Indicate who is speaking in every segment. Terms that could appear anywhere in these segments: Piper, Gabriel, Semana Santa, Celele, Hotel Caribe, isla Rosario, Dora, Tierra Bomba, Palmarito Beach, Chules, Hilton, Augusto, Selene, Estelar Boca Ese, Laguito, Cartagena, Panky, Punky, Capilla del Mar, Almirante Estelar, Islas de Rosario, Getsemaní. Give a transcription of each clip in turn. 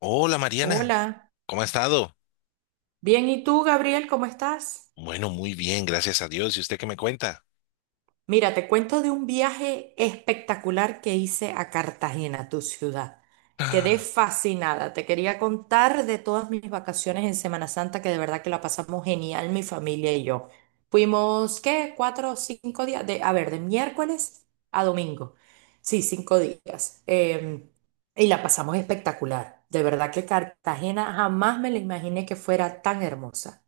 Speaker 1: Hola Mariana,
Speaker 2: Hola,
Speaker 1: ¿cómo ha estado?
Speaker 2: bien, ¿y tú, Gabriel, cómo estás?
Speaker 1: Bueno, muy bien, gracias a Dios. ¿Y usted qué me cuenta?
Speaker 2: Mira, te cuento de un viaje espectacular que hice a Cartagena, tu ciudad. Quedé
Speaker 1: Ah.
Speaker 2: fascinada, te quería contar de todas mis vacaciones en Semana Santa, que de verdad que la pasamos genial, mi familia y yo. Fuimos, ¿qué? 4 o 5 días, de, a ver, de miércoles a domingo. Sí, 5 días. Y la pasamos espectacular. De verdad que Cartagena jamás me la imaginé que fuera tan hermosa.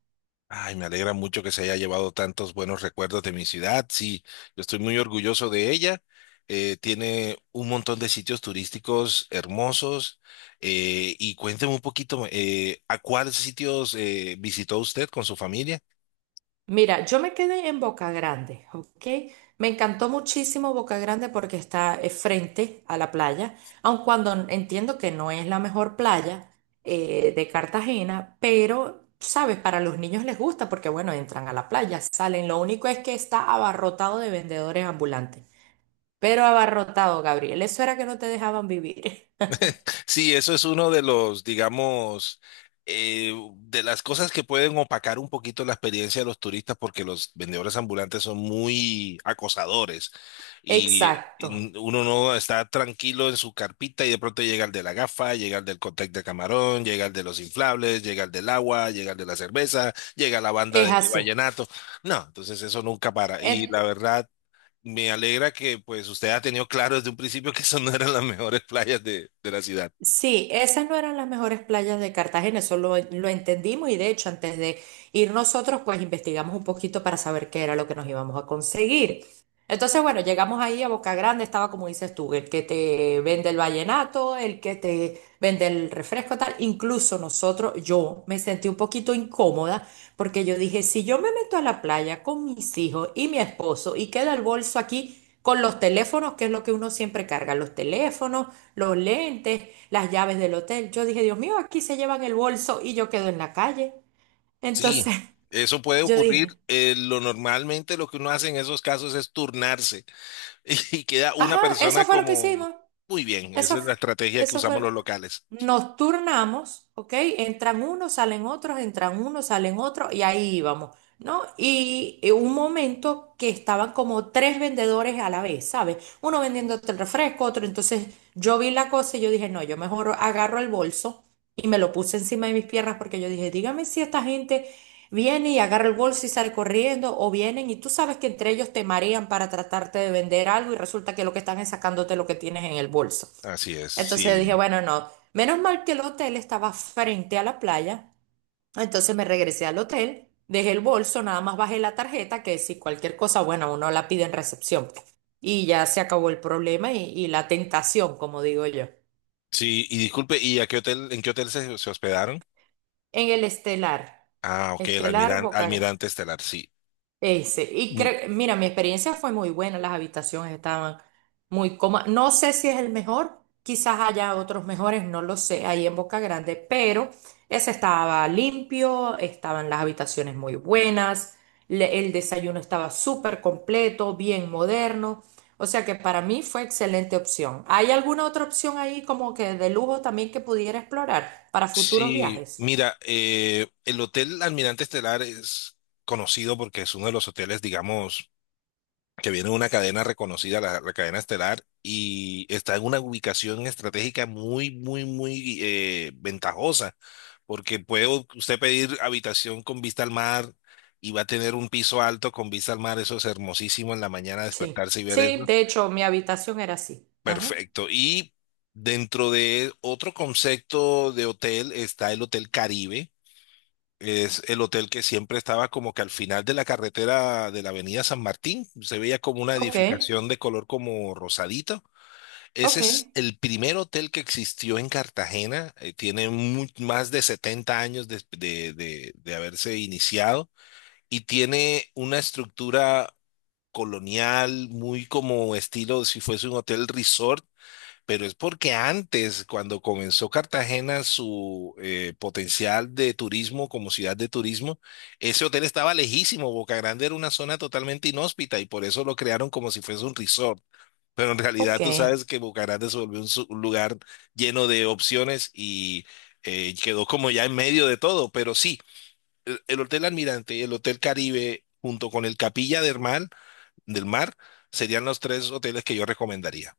Speaker 1: Ay, me alegra mucho que se haya llevado tantos buenos recuerdos de mi ciudad. Sí, yo estoy muy orgulloso de ella. Tiene un montón de sitios turísticos hermosos. Y cuénteme un poquito, ¿a cuáles sitios visitó usted con su familia?
Speaker 2: Mira, yo me quedé en Boca Grande, ¿ok? Me encantó muchísimo Boca Grande porque está frente a la playa, aun cuando entiendo que no es la mejor playa de Cartagena, pero, sabes, para los niños les gusta porque, bueno, entran a la playa, salen, lo único es que está abarrotado de vendedores ambulantes, pero abarrotado, Gabriel, eso era que no te dejaban vivir.
Speaker 1: Sí, eso es uno de los, digamos, de las cosas que pueden opacar un poquito la experiencia de los turistas porque los vendedores ambulantes son muy acosadores y,
Speaker 2: Exacto,
Speaker 1: y uno no está tranquilo en su carpita y de pronto llega el de la gafa, llega el del cóctel de camarón, llega el de los inflables, llega el del agua, llega el de la cerveza, llega la banda
Speaker 2: es
Speaker 1: de
Speaker 2: así.
Speaker 1: vallenato. No, entonces eso nunca para y la verdad... Me alegra que pues usted ha tenido claro desde un principio que eso no eran las mejores playas de la ciudad.
Speaker 2: Sí, esas no eran las mejores playas de Cartagena, eso lo entendimos y de hecho antes de ir nosotros pues investigamos un poquito para saber qué era lo que nos íbamos a conseguir. Entonces bueno, llegamos ahí a Boca Grande, estaba como dices tú, el que te vende el vallenato, el que te vende el refresco tal, incluso nosotros, yo me sentí un poquito incómoda porque yo dije, si yo me meto a la playa con mis hijos y mi esposo y queda el bolso aquí con los teléfonos, que es lo que uno siempre carga, los teléfonos, los lentes, las llaves del hotel. Yo dije, Dios mío, aquí se llevan el bolso y yo quedo en la calle. Entonces
Speaker 1: Sí, eso puede
Speaker 2: yo
Speaker 1: ocurrir.
Speaker 2: dije,
Speaker 1: Lo normalmente lo que uno hace en esos casos es turnarse y queda una
Speaker 2: ajá, eso
Speaker 1: persona
Speaker 2: fue lo que
Speaker 1: como...
Speaker 2: hicimos.
Speaker 1: Muy bien,
Speaker 2: Eso,
Speaker 1: esa es la estrategia que
Speaker 2: eso
Speaker 1: usamos
Speaker 2: fue.
Speaker 1: los locales.
Speaker 2: Nos turnamos, ¿ok? Entran unos, salen otros, entran unos, salen otros, y ahí íbamos, ¿no? Y un momento que estaban como tres vendedores a la vez, ¿sabes? Uno vendiéndote el refresco, otro. Entonces yo vi la cosa y yo dije, no, yo mejor agarro el bolso y me lo puse encima de mis piernas porque yo dije, dígame si esta gente viene y agarra el bolso y sale corriendo, o vienen y tú sabes que entre ellos te marean para tratarte de vender algo y resulta que lo que están es sacándote lo que tienes en el bolso.
Speaker 1: Así es,
Speaker 2: Entonces yo dije,
Speaker 1: sí.
Speaker 2: bueno, no, menos mal que el hotel estaba frente a la playa. Entonces me regresé al hotel, dejé el bolso, nada más bajé la tarjeta, que si cualquier cosa, bueno, uno la pide en recepción. Y ya se acabó el problema y la tentación, como digo yo.
Speaker 1: Sí, y disculpe, ¿y a qué hotel, en qué hotel se, se hospedaron?
Speaker 2: En el Estelar,
Speaker 1: Ah, ok, el
Speaker 2: Estelar
Speaker 1: Almiran-
Speaker 2: Boca
Speaker 1: Almirante Estelar, sí.
Speaker 2: Ese. Y creo, mira, mi experiencia fue muy buena, las habitaciones estaban muy cómodas. No sé si es el mejor, quizás haya otros mejores, no lo sé, ahí en Boca Grande, pero ese estaba limpio, estaban las habitaciones muy buenas, el desayuno estaba súper completo, bien moderno. O sea que para mí fue excelente opción. ¿Hay alguna otra opción ahí como que de lujo también que pudiera explorar para futuros
Speaker 1: Sí,
Speaker 2: viajes?
Speaker 1: mira, el Hotel Almirante Estelar es conocido porque es uno de los hoteles, digamos, que viene de una cadena reconocida, la cadena estelar, y está en una ubicación estratégica muy, muy, muy ventajosa, porque puede u- usted pedir habitación con vista al mar y va a tener un piso alto con vista al mar, eso es hermosísimo en la mañana
Speaker 2: Sí.
Speaker 1: despertarse y ver
Speaker 2: Sí,
Speaker 1: eso.
Speaker 2: de hecho, mi habitación era así. Ajá.
Speaker 1: Perfecto. Y dentro de otro concepto de hotel está el Hotel Caribe, es el hotel que siempre estaba como que al final de la carretera de la avenida San Martín, se veía como una
Speaker 2: Ok.
Speaker 1: edificación de color como rosadito. Ese
Speaker 2: Ok,
Speaker 1: es el primer hotel que existió en Cartagena, tiene mu- más de 70 años de haberse iniciado y tiene una estructura colonial muy como estilo si fuese un hotel resort, pero es porque antes, cuando comenzó Cartagena su potencial de turismo como ciudad de turismo, ese hotel estaba lejísimo. Boca Grande era una zona totalmente inhóspita y por eso lo crearon como si fuese un resort. Pero en realidad
Speaker 2: ok,
Speaker 1: tú sabes que Boca Grande se volvió un, su- un lugar lleno de opciones y quedó como ya en medio de todo. Pero sí, el Hotel Almirante y el Hotel Caribe junto con el Capilla del Mar serían los tres hoteles que yo recomendaría.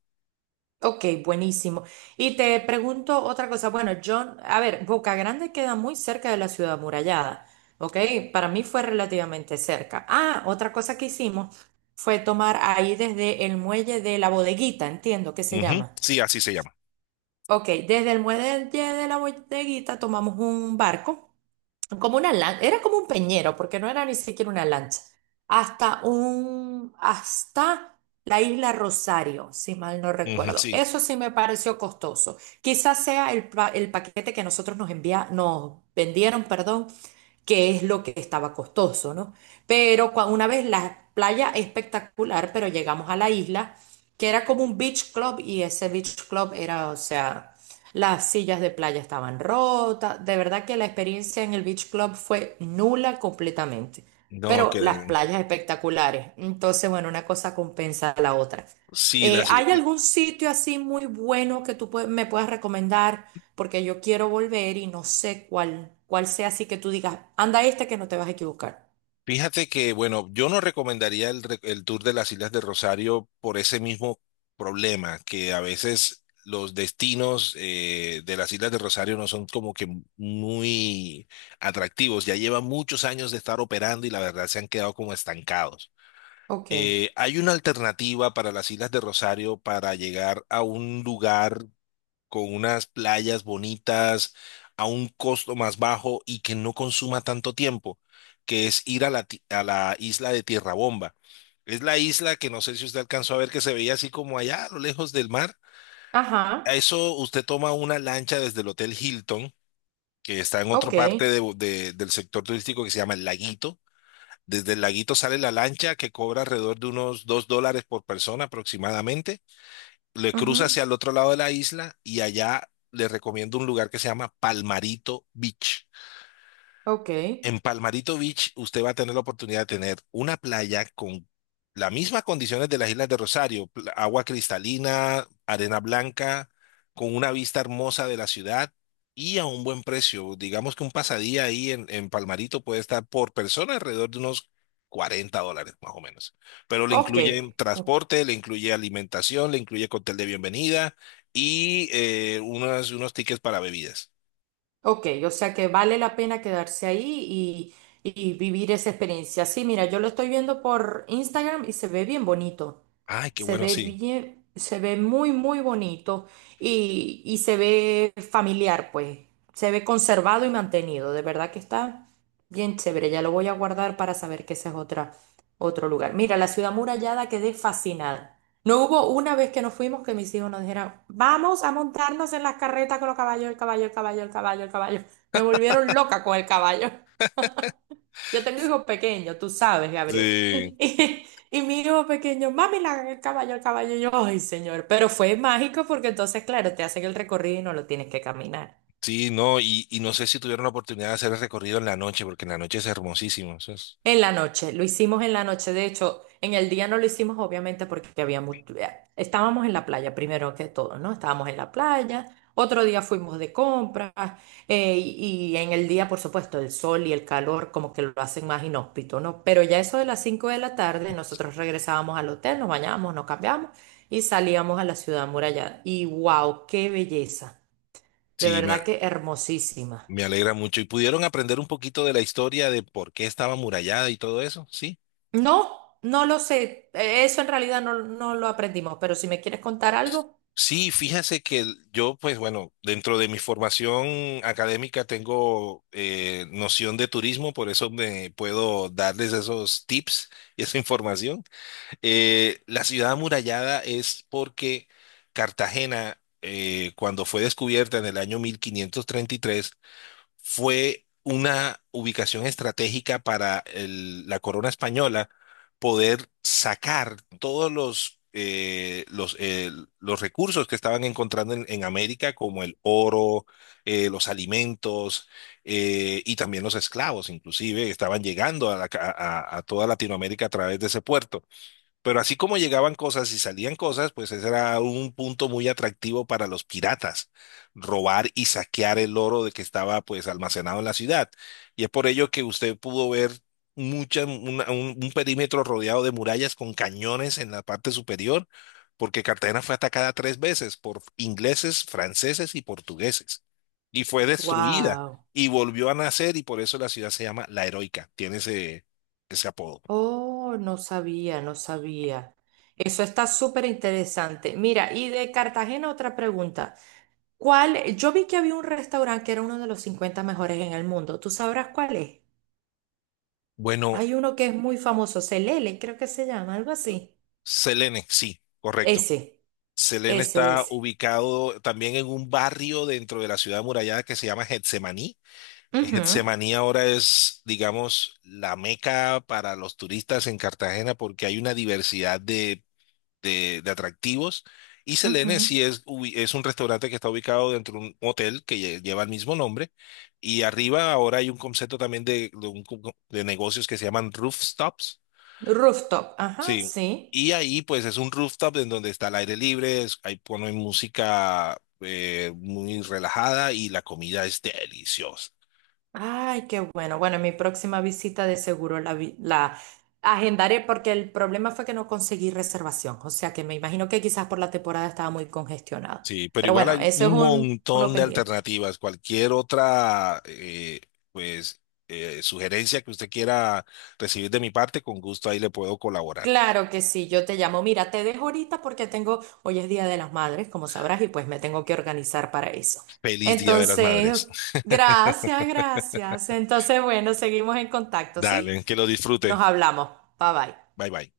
Speaker 2: ok, buenísimo. Y te pregunto otra cosa. Bueno, yo, a ver, Boca Grande queda muy cerca de la ciudad amurallada, ¿ok? Para mí fue relativamente cerca. Ah, otra cosa que hicimos fue tomar ahí desde el muelle de la bodeguita, entiendo que se
Speaker 1: Ujú.
Speaker 2: llama.
Speaker 1: Sí, así se llama.
Speaker 2: Ok, desde el muelle de la bodeguita tomamos un barco. Era como un peñero, porque no era ni siquiera una lancha, hasta hasta la isla Rosario, si mal no
Speaker 1: Ujú.
Speaker 2: recuerdo.
Speaker 1: Sí,
Speaker 2: Eso sí me pareció costoso. Quizás sea el paquete que nosotros nos envía, nos vendieron, perdón, que es lo que estaba costoso, ¿no? Pero una vez la playa espectacular, pero llegamos a la isla, que era como un beach club y ese beach club era, o sea, las sillas de playa estaban rotas, de verdad que la experiencia en el beach club fue nula completamente,
Speaker 1: no,
Speaker 2: pero las
Speaker 1: que
Speaker 2: playas espectaculares, entonces, bueno, una cosa compensa a la otra.
Speaker 1: sí, las,
Speaker 2: ¿Hay algún sitio así muy bueno que tú me puedas recomendar? Porque yo quiero volver y no sé cuál sea así que tú digas, anda esta que no te vas a equivocar.
Speaker 1: fíjate que, bueno, yo no recomendaría el, re- el tour de las Islas de Rosario por ese mismo problema, que a veces los destinos de las Islas de Rosario no son como que muy atractivos, ya llevan muchos años de estar operando y la verdad se han quedado como estancados.
Speaker 2: Ok.
Speaker 1: Hay una alternativa para las Islas de Rosario para llegar a un lugar con unas playas bonitas a un costo más bajo y que no consuma tanto tiempo, que es ir a la, ti- a la isla de Tierra Bomba. Es la isla que no sé si usted alcanzó a ver que se veía así como allá a lo lejos del mar.
Speaker 2: Ajá.
Speaker 1: A eso usted toma una lancha desde el Hotel Hilton, que está en otra
Speaker 2: Ok.
Speaker 1: parte de- Bo- de- del sector turístico que se llama el Laguito. Desde el Laguito sale la lancha que cobra alrededor de unos $2 por persona aproximadamente, le cruza
Speaker 2: Ujú.
Speaker 1: hacia el otro lado de la isla y allá le recomiendo un lugar que se llama Palmarito Beach.
Speaker 2: Ok.
Speaker 1: En Palmarito Beach, usted va a tener la oportunidad de tener una playa con las mismas condiciones de las Islas de Rosario, pl- agua cristalina, arena blanca, con una vista hermosa de la ciudad y a un buen precio. Digamos que un pasadía ahí en Palmarito puede estar por persona alrededor de unos $40 más o menos. Pero le
Speaker 2: Ok.
Speaker 1: incluye transporte, le incluye alimentación, le incluye cóctel de bienvenida y unos, unos tickets para bebidas.
Speaker 2: Ok, o sea que vale la pena quedarse ahí y vivir esa experiencia. Sí, mira, yo lo estoy viendo por Instagram y se ve bien bonito.
Speaker 1: Ay, qué
Speaker 2: Se
Speaker 1: bueno,
Speaker 2: ve
Speaker 1: sí.
Speaker 2: bien, se ve muy, muy bonito y se ve familiar, pues. Se ve conservado y mantenido. De verdad que está bien chévere. Ya lo voy a guardar para saber que ese es otra, otro lugar. Mira, la ciudad murallada quedé fascinada. No hubo una vez que nos fuimos que mis hijos nos dijeran, vamos a montarnos en las carretas con los caballos, el caballo, el caballo, el caballo, el caballo. Me volvieron loca con el caballo. Yo tengo hijos pequeños, tú sabes, Gabriel.
Speaker 1: Sí.
Speaker 2: Y mi hijo pequeño, mami, el caballo, el caballo. Y yo, ay, señor. Pero fue mágico porque entonces, claro, te hacen el recorrido y no lo tienes que caminar.
Speaker 1: Sí, no, y no sé si tuvieron la oportunidad de hacer el recorrido en la noche, porque en la noche es hermosísimo. Eso es-
Speaker 2: En la noche, lo hicimos en la noche. De hecho, en el día no lo hicimos, obviamente, porque había estábamos en la playa, primero que todo, ¿no? Estábamos en la playa. Otro día fuimos de compras. Y en el día, por supuesto, el sol y el calor como que lo hacen más inhóspito, ¿no? Pero ya eso de las 5 de la tarde, nosotros regresábamos al hotel, nos bañábamos, nos cambiamos y salíamos a la ciudad amurallada. Y wow, qué belleza. De
Speaker 1: sí, me,
Speaker 2: verdad
Speaker 1: a-
Speaker 2: que hermosísima.
Speaker 1: me alegra mucho. ¿Y pudieron aprender un poquito de la historia de por qué estaba amurallada y todo eso? Sí.
Speaker 2: No, no lo sé. Eso en realidad no, no lo aprendimos, pero si me quieres contar algo,
Speaker 1: Sí, fíjese que el- yo, pues bueno, dentro de mi formación académica tengo noción de turismo, por eso me puedo darles esos tips y esa información. La ciudad amurallada es porque Cartagena, cuando fue descubierta en el año 1533, fue una ubicación estratégica para el- la corona española poder sacar todos los recursos que estaban encontrando en América, como el oro, los alimentos y también los esclavos, inclusive, estaban llegando a la ca- a toda Latinoamérica a través de ese puerto. Pero así como llegaban cosas y salían cosas, pues ese era un punto muy atractivo para los piratas, robar y saquear el oro de que estaba pues almacenado en la ciudad. Y es por ello que usted pudo ver mucha, una- un perímetro rodeado de murallas con cañones en la parte superior, porque Cartagena fue atacada tres veces por ingleses, franceses y portugueses. Y fue destruida
Speaker 2: wow.
Speaker 1: y volvió a nacer y por eso la ciudad se llama La Heroica, tiene ese, ese apodo.
Speaker 2: Oh, no sabía, no sabía. Eso está súper interesante. Mira, y de Cartagena otra pregunta. ¿Cuál? Yo vi que había un restaurante que era uno de los 50 mejores en el mundo. ¿Tú sabrás cuál es?
Speaker 1: Bueno,
Speaker 2: Hay uno que es muy famoso, Celele, creo que se llama, algo así.
Speaker 1: Selene, sí, correcto.
Speaker 2: Ese,
Speaker 1: Selene
Speaker 2: ese,
Speaker 1: está
Speaker 2: ese.
Speaker 1: ubicado también en un barrio dentro de la ciudad amurallada que se llama Getsemaní, que
Speaker 2: Ujú,
Speaker 1: Getsemaní ahora es, digamos, la meca para los turistas en Cartagena porque hay una diversidad de atractivos. Y Selene
Speaker 2: ujú.
Speaker 1: sí es, ubi- es un restaurante que está ubicado dentro de un hotel que lle- lleva el mismo nombre. Y arriba ahora hay un concepto también de un co- de negocios que se llaman rooftops.
Speaker 2: Rooftop, ajá,
Speaker 1: Sí,
Speaker 2: sí.
Speaker 1: y ahí pues es un rooftop en donde está el aire libre, es- ahí ponen música muy relajada y la comida es deliciosa.
Speaker 2: Ay, qué bueno. Bueno, en mi próxima visita de seguro la, la agendaré porque el problema fue que no conseguí reservación. O sea que me imagino que quizás por la temporada estaba muy congestionado.
Speaker 1: Sí, pero
Speaker 2: Pero
Speaker 1: igual
Speaker 2: bueno,
Speaker 1: hay
Speaker 2: eso es
Speaker 1: un
Speaker 2: un, uno
Speaker 1: montón de
Speaker 2: pendiente.
Speaker 1: alternativas. Cualquier otra pues sugerencia que usted quiera recibir de mi parte, con gusto ahí le puedo colaborar.
Speaker 2: Claro que sí, yo te llamo. Mira, te dejo ahorita porque tengo, hoy es Día de las Madres, como sabrás, y pues me tengo que organizar para eso.
Speaker 1: Feliz Día de las
Speaker 2: Entonces,
Speaker 1: Madres.
Speaker 2: gracias, gracias. Entonces, bueno, seguimos en contacto, ¿sí?
Speaker 1: Dale, que lo disfrute.
Speaker 2: Nos hablamos. Bye bye.
Speaker 1: Bye bye.